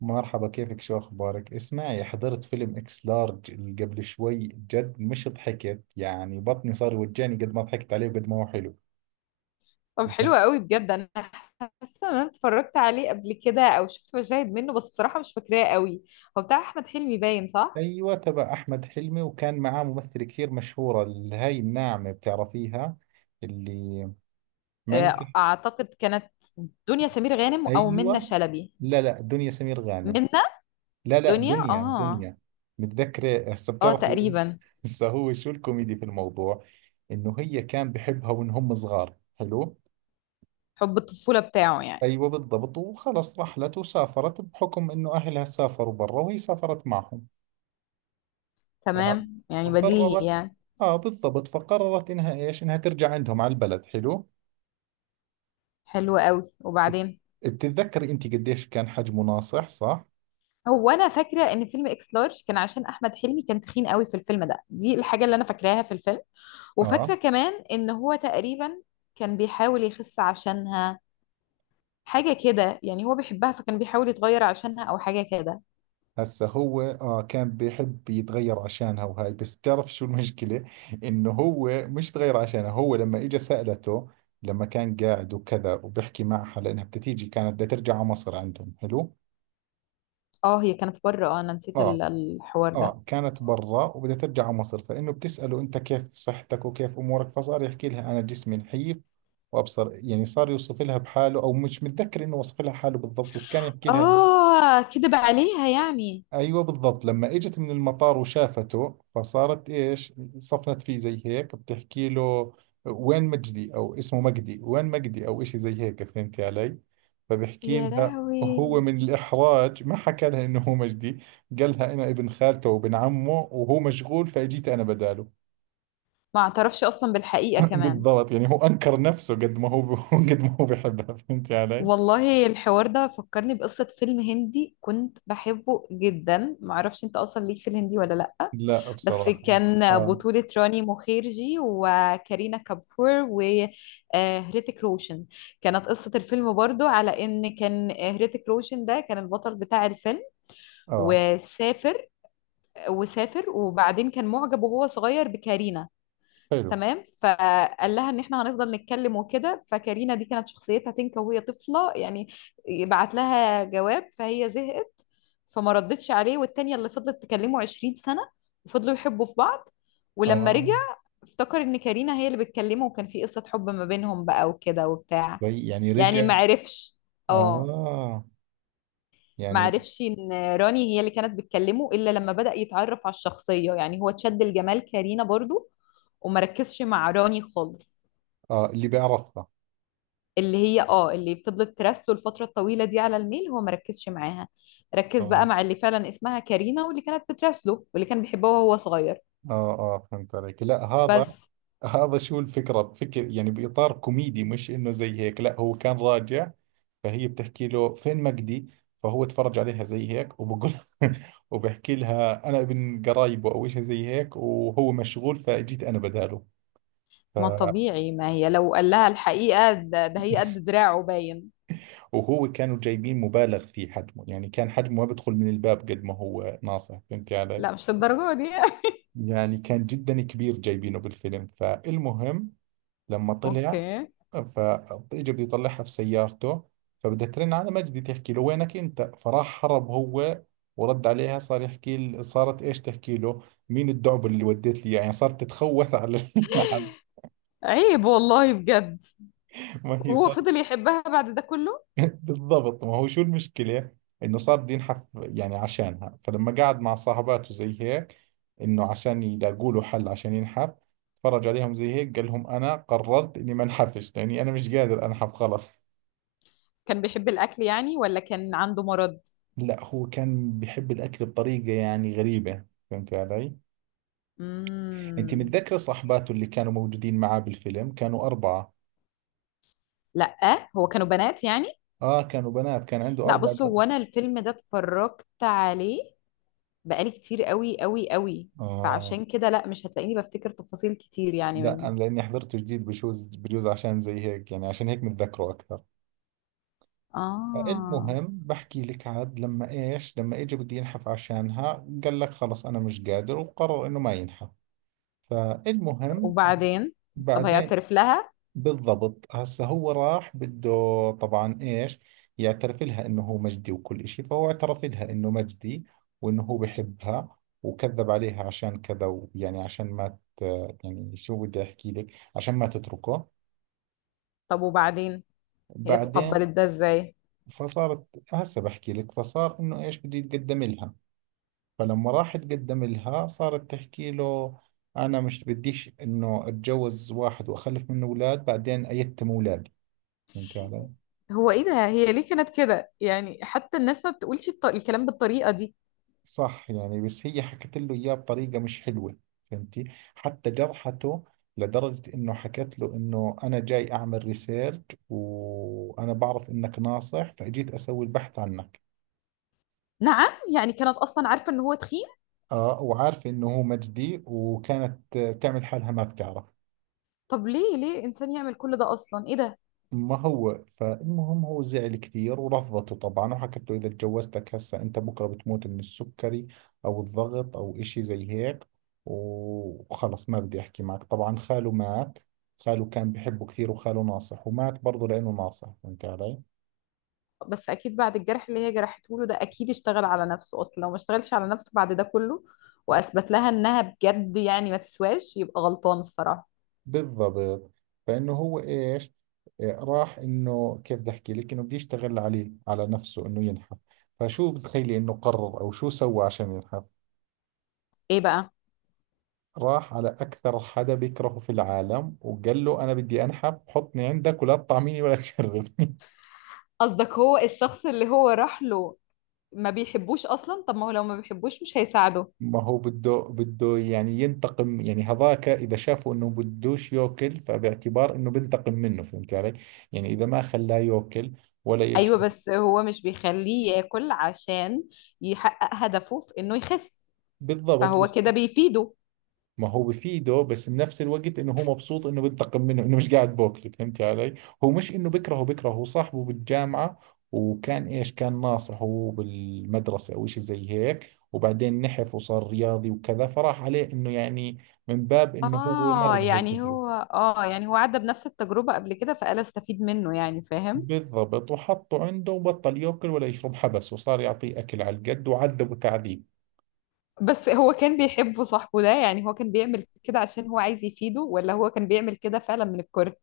مرحبا، كيفك؟ شو أخبارك؟ اسمعي، حضرت فيلم إكس لارج اللي قبل شوي. جد مش ضحكت، يعني بطني صار يوجعني قد ما ضحكت عليه وقد ما هو حلو. طب، ب- حلو قوي بجد. انا حاسه ان انا اتفرجت عليه قبل كده او شفت مشاهد منه، بس بصراحه مش فاكراه قوي. هو بتاع احمد حلمي باين، صح؟ أيوة، تبع أحمد حلمي، وكان معاه ممثلة كثير مشهورة اللي هاي الناعمة، بتعرفيها؟ اللي ما إنك آه، اعتقد كانت دنيا سمير غانم او منة أيوة. شلبي. لا، دنيا سمير غانم. منة. لا، دنيا. دنيا اه. دنيا متذكرة هسه، اه، بتعرفي. تقريبا. هسه، هو شو الكوميدي في الموضوع؟ إنه هي كان بحبها وإن هم صغار، حلو. حب الطفوله بتاعه يعني. أيوة بالضبط، وخلص رحلت وسافرت بحكم إنه أهلها سافروا برا وهي سافرت معهم. ف- تمام، يعني بديهي فقررت، يعني. آه بالضبط، فقررت إنها إيش، إنها ترجع عندهم على البلد، حلو. حلو قوي، وبعدين؟ بتتذكري أنت قديش كان حجمه ناصح، صح؟ هو انا فاكره ان فيلم اكس لارج كان عشان احمد حلمي كان تخين قوي في الفيلم ده، دي الحاجه اللي انا فاكراها في الفيلم. وفاكره آه. كمان ان هو تقريبا كان بيحاول يخس عشانها. حاجة كده يعني، هو بيحبها فكان بيحاول يتغير عشانها أو حاجة كده. هسا هو، آه، كان بيحب يتغير عشانها، وهاي بس بتعرف شو المشكلة، إنه هو مش تغير عشانها. هو لما إجا سألته، لما كان قاعد وكذا وبيحكي معها لأنها بتتيجي، كانت بدها ترجع على مصر عندهم، حلو؟ اه هي كانت بره. اه، أنا نسيت ال- اه. الحوار ده. اه، كانت برا وبدها ترجع على مصر، فانه بتساله انت كيف صحتك وكيف امورك، فصار يحكي لها انا جسمي نحيف، وابصر يعني، صار يوصف لها بحاله، او مش متذكر انه وصف لها حاله بالضبط، بس كان يحكي لها. اه، كدب عليها يعني. ايوه بالضبط. لما اجت من المطار وشافته، فصارت ايش، صفنت فيه زي هيك، بتحكي له وين مجدي، او اسمه مجدي، وين مجدي او اشي زي هيك، فهمتي علي؟ فبحكي يا لها، لهوي! هو من الاحراج ما حكى لها انه هو مجدي، قال لها انا ابن خالته وابن عمه، وهو مشغول فاجيت انا بداله. ما اعترفش أصلا بالحقيقة كمان. بالضبط، يعني هو انكر نفسه قد ما هو قد ما هو بحبها، فهمتي علي؟ والله الحوار ده فكرني بقصة فيلم هندي كنت بحبه جدا. معرفش انت أصلا ليك في الهندي ولا لأ. لا بس بصراحة. كان اه. بطولة راني مخيرجي وكارينا كابور وهريتك روشن. كانت قصة الفيلم برضو على ان كان هريتك روشن ده كان البطل بتاع الفيلم اه. وسافر. وسافر وبعدين كان معجب وهو صغير بكارينا. حلو. تمام. فقال لها ان احنا هنفضل نتكلم وكده. فكارينا دي كانت شخصيتها تنكا وهي طفله يعني. يبعت لها جواب فهي زهقت، فما ردتش عليه. والتانية اللي فضلت تكلمه 20 سنه وفضلوا يحبوا في بعض. ولما رجع اه. افتكر ان كارينا هي اللي بتكلمه، وكان في قصه حب ما بينهم بقى وكده وبتاع. طيب يعني يعني ما رجع. عرفش. اه. آه. ما يعني. عرفش ان راني هي اللي كانت بتكلمه الا لما بدأ يتعرف على الشخصيه، يعني هو اتشد لجمال كارينا برضو وما ركزش مع راني خالص. آه، اللي بيعرفها. اللي هي، اه، اللي فضلت تراسله الفترة الطويلة دي على الميل، هو ما ركزش معاها. ركز بقى آه مع اللي فعلا اسمها كارينا واللي كانت بتراسله واللي كان بيحبها وهو صغير. آه، آه فهمت عليك، لا هذا. بس. هذا شو الفكرة، بفكر يعني بإطار كوميدي، مش إنه زي هيك. لا، هو كان راجع، فهي بتحكي له فين مجدي، فهو تفرج عليها زي هيك وبقول، وبحكي لها أنا ابن قرايبه أو شيء زي هيك، وهو مشغول فجيت أنا بداله. ف... ما طبيعي، ما هي لو قال لها الحقيقة ده، هي قد دراعه باين. وهو كانوا جايبين مبالغ في حجمه، يعني كان حجمه ما بدخل من الباب قد ما هو ناصح، فهمت علي؟ لا مش للدرجة دي. يعني كان جدا كبير جايبينه بالفيلم. فالمهم، لما طلع، اوكي. فاجى بده يطلعها في سيارته، فبدها ترن على مجدي تحكي له وينك انت، فراح هرب هو، ورد عليها صار يحكي صارت ايش، تحكي له مين الدعب اللي وديت لي إياه؟ يعني صارت تتخوث على، على- عيب والله بجد. ما هي. وهو فضل يحبها بعد ده كله. بالضبط، ما هو شو المشكلة، انه صار بده ينحف يعني عشانها. فلما قعد مع صاحباته زي هيك، انه عشان يلاقوا له حل عشان ينحف، تفرج عليهم زي هيك قال لهم انا قررت اني ما انحفش، لاني انا مش قادر انحف، خلص. كان بيحب الأكل يعني ولا كان عنده مرض؟ لا، هو كان بيحب الاكل بطريقة يعني غريبة، فهمت علي؟ انت امم. متذكرة صاحباته اللي كانوا موجودين معاه بالفيلم كانوا اربعة؟ لا هو كانوا بنات يعني. اه، كانوا بنات، كان عنده لا اربع بص، بنات. هو انا الفيلم ده اتفرجت عليه بقالي كتير قوي قوي قوي، اه. فعشان كده لا مش هتلاقيني بفتكر تفاصيل كتير يعني لا منه. انا لاني حضرته جديد بشوز بجوز، عشان زي هيك يعني، عشان هيك متذكره اكثر. اه. المهم بحكي لك، عاد لما ايش، لما اجى بده ينحف عشانها قال لك خلص انا مش قادر، وقرر انه ما ينحف. فالمهم. وبعدين؟ طب بعدين. هيعترف لها؟ بالضبط، هسه هو راح بده طبعا ايش، يعترف لها انه هو مجدي وكل اشي. فهو اعترف لها انه مجدي، وانه هو بحبها وكذب عليها عشان كذا، ويعني عشان ما ت... يعني شو بدي احكي لك، عشان ما تتركه. طب وبعدين؟ هي بعدين. تقبلت ده ازاي؟ فصارت، هسه بحكي لك، فصار انه ايش بده يتقدم لها. فلما راح تقدم لها، صارت تحكي له أنا مش بديش إنه أتجوز واحد وأخلف منه أولاد بعدين أيتم أولادي، فهمتي علي؟ هو ايه ده؟ هي ليه كانت كده يعني، حتى الناس ما بتقولش الكلام بالطريقة دي. صح، يعني بس هي حكت له إياه بطريقة مش حلوة، فهمتي؟ حتى جرحته، لدرجة إنه حكت له إنه أنا جاي أعمل ريسيرش، وأنا بعرف إنك ناصح فأجيت أسوي البحث عنك. نعم، يعني كانت اصلا عارفة ان هو تخين. آه، وعارفة إنه هو مجدي وكانت تعمل حالها ما بتعرف. طب ليه ليه انسان يعمل كل ده اصلا، ايه ده؟ ما هو فالمهم، هو زعل كثير ورفضته طبعا، وحكت له إذا تجوزتك هسه أنت بكرة بتموت من السكري، أو الضغط أو إشي زي هيك، وخلص ما بدي أحكي معك. طبعا خاله مات، خاله كان بحبه كثير، وخاله ناصح ومات برضه لأنه ناصح، فهمت علي؟ بس اكيد بعد الجرح اللي هي جرحته له ده اكيد اشتغل على نفسه، اصلا لو ما اشتغلش على نفسه بعد ده كله واثبت لها انها بجد يعني ما تسواش يبقى غلطان الصراحة. بالضبط. فإنه هو إيش، إيه، راح، إنه كيف بدي أحكي لك، إنه بده يشتغل عليه على نفسه إنه ينحف. فشو بتخيلي إنه قرر أو شو سوى عشان ينحف؟ ايه بقى؟ راح على أكثر حدا بيكرهه في العالم، وقال له أنا بدي أنحف، حطني عندك ولا تطعميني ولا تشربني. قصدك هو الشخص اللي هو راح له ما بيحبوش اصلا؟ طب ما هو لو ما بيحبوش مش هيساعده. ما هو بده يعني ينتقم، يعني هذاك إذا شافه إنه بدوش يأكل فباعتبار إنه بنتقم منه، فهمت علي؟ يعني إذا ما خلاه يأكل ولا ايوه، يشرب. بس هو مش بيخليه ياكل عشان يحقق هدفه في انه يخس، بالضبط فهو بس. كده بيفيده. ما هو بفيده، بس بنفس الوقت انه هو مبسوط انه بنتقم منه، انه مش قاعد بوكل، فهمتي علي؟ هو مش انه بكرهه بكرهه، هو صاحبه بالجامعة، وكان ايش، كان ناصحه بالمدرسة او اشي زي هيك، وبعدين نحف وصار رياضي وكذا، فراح عليه انه يعني من باب انه هو مر اه بهي يعني هو، التجربة. اه، يعني هو عدى بنفس التجربة قبل كده فقال استفيد منه، يعني فاهم. بالضبط، وحطه عنده وبطل ياكل ولا يشرب، حبس، وصار يعطيه اكل على القد وعذبه تعذيب. بس هو كان بيحبه صاحبه ده يعني؟ هو كان بيعمل كده عشان هو عايز يفيده ولا هو كان بيعمل كده فعلا من الكره؟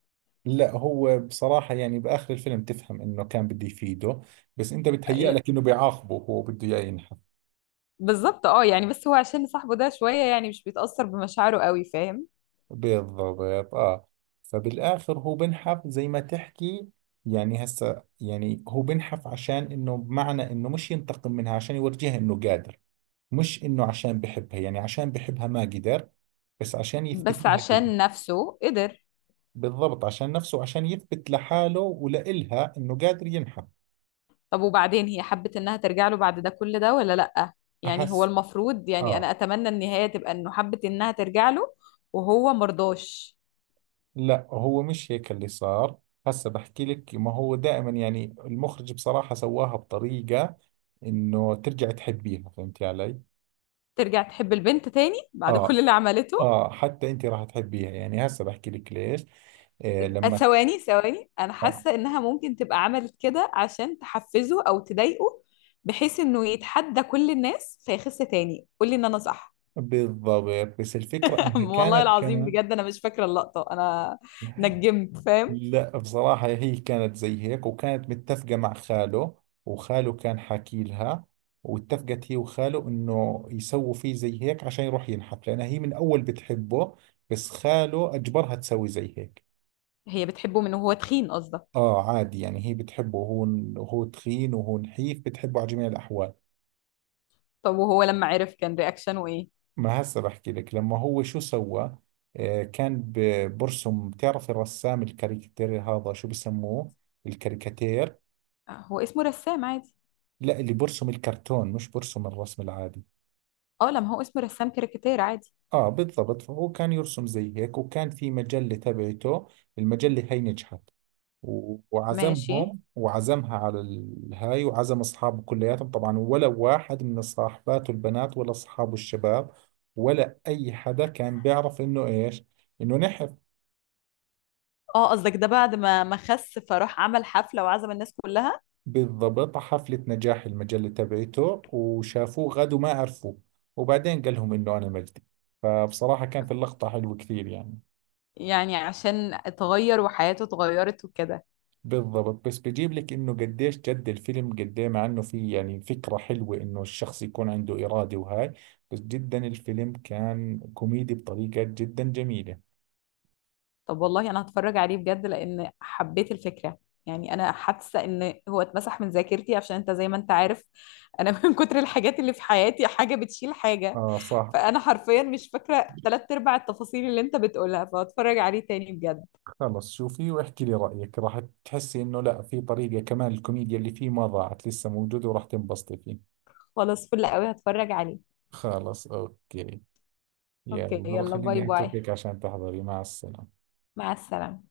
لا، هو بصراحة يعني بآخر الفيلم تفهم إنه كان بده يفيده، بس أنت بتهيأ لك إنه بيعاقبه، هو بده إياه ينحى. بالظبط. اه، يعني بس هو عشان صاحبه ده شوية يعني مش بيتأثر بمشاعره قوي، فاهم. بالضبط اه. فبالاخر هو بنحف زي ما تحكي، يعني هسه يعني هو بنحف عشان انه بمعنى انه مش ينتقم منها، عشان يورجيها انه قادر، مش انه عشان بحبها، يعني عشان بحبها ما قدر، بس عشان يثبت بس لها كده. عشان نفسه قدر. بالضبط، عشان نفسه، عشان يثبت لحاله ولإلها انه قادر ينحف. طب وبعدين، هي حبت انها ترجع له بعد ده كل ده ولا لأ؟ يعني هو احس. المفروض، يعني انا اه. اتمنى النهاية تبقى انه حبت انها ترجع له وهو مرضاش. لا، هو مش هيك اللي صار، هسه بحكي لك. ما هو دائما يعني المخرج بصراحة سواها بطريقة انه ترجع تحبيها، فهمتي علي؟ ترجع تحب البنت تاني بعد كل اه. اللي عملته؟ اه، حتى انت راح تحبيها، يعني هسه بحكي لك ليش. آه لما. ثواني ثواني، انا آه. حاسة انها ممكن تبقى عملت كده عشان تحفزه او تضايقه، بحيث انه يتحدى كل الناس فيخس تاني. قولي ان انا صح. بالضبط، بس الفكرة انها والله كانت العظيم كمان. بجد انا مش فاكرة اللقطة انا. نجمت فاهم. لا بصراحة، هي كانت زي هيك وكانت متفقة مع خاله، وخاله كان حاكي لها، واتفقت هي وخاله انه يسووا فيه زي هيك عشان يروح ينحف، لانها هي من اول بتحبه، بس خاله اجبرها تسوي زي هيك. هي بتحبه من وهو تخين قصدك؟ اه عادي، يعني هي بتحبه، وهو، وهو تخين وهو نحيف بتحبه على جميع الاحوال. طب وهو لما عرف كان رياكشنه ايه؟ ما هسه بحكي لك لما هو شو سوى. آه كان برسم، بتعرف الرسام الكاريكاتير هذا شو بسموه، الكاريكاتير. آه، هو اسمه رسام عادي. لا، اللي برسم الكرتون، مش برسم الرسم العادي. اه، لما هو اسمه رسام كاريكاتير عادي. اه بالضبط. فهو كان يرسم زي هيك، وكان في مجلة تبعته، المجلة هاي نجحت، ماشي. وعزمهم وعزمها على الهاي وعزم اصحابه كلياتهم، طبعا ولا واحد من صاحباته البنات ولا اصحابه الشباب، ولا اي حدا كان بيعرف انه ايش، انه نحف. اه قصدك ده بعد ما خس فراح عمل حفلة وعزم الناس كلها؟ بالضبط، على حفلة نجاح المجلة تبعته، وشافوه غد وما عرفوه، وبعدين قال لهم انه انا مجدي، فبصراحة كانت اللقطة حلوة كثير يعني. يعني عشان اتغير وحياته اتغيرت وكده. بالضبط، بس بجيب لك انه قديش جد الفيلم قد ايه، مع انه في يعني فكرة حلوة انه الشخص يكون عنده إرادة وهاي، بس جدا الفيلم كان كوميدي بطريقة جدا جميلة. طب والله انا هتفرج عليه بجد لان حبيت الفكرة. يعني انا حاسه ان هو اتمسح من ذاكرتي. عشان انت زي ما انت عارف، انا من كتر الحاجات اللي في حياتي حاجه بتشيل حاجه، اه صح. فانا حرفيا مش فاكره تلات ارباع التفاصيل اللي انت بتقولها. فهتفرج عليه تاني بجد. خلص شوفي واحكي لي رأيك، راح تحسي انه لا، في طريقة كمان الكوميديا اللي فيه ما ضاعت، لسه موجودة، وراح تنبسطي فيه. خلاص، فل قوي، هتفرج عليه. خلص اوكي. اوكي يلا يلا، باي خليني باي. اتركك عشان تحضري، مع السلامة. مع السلامة.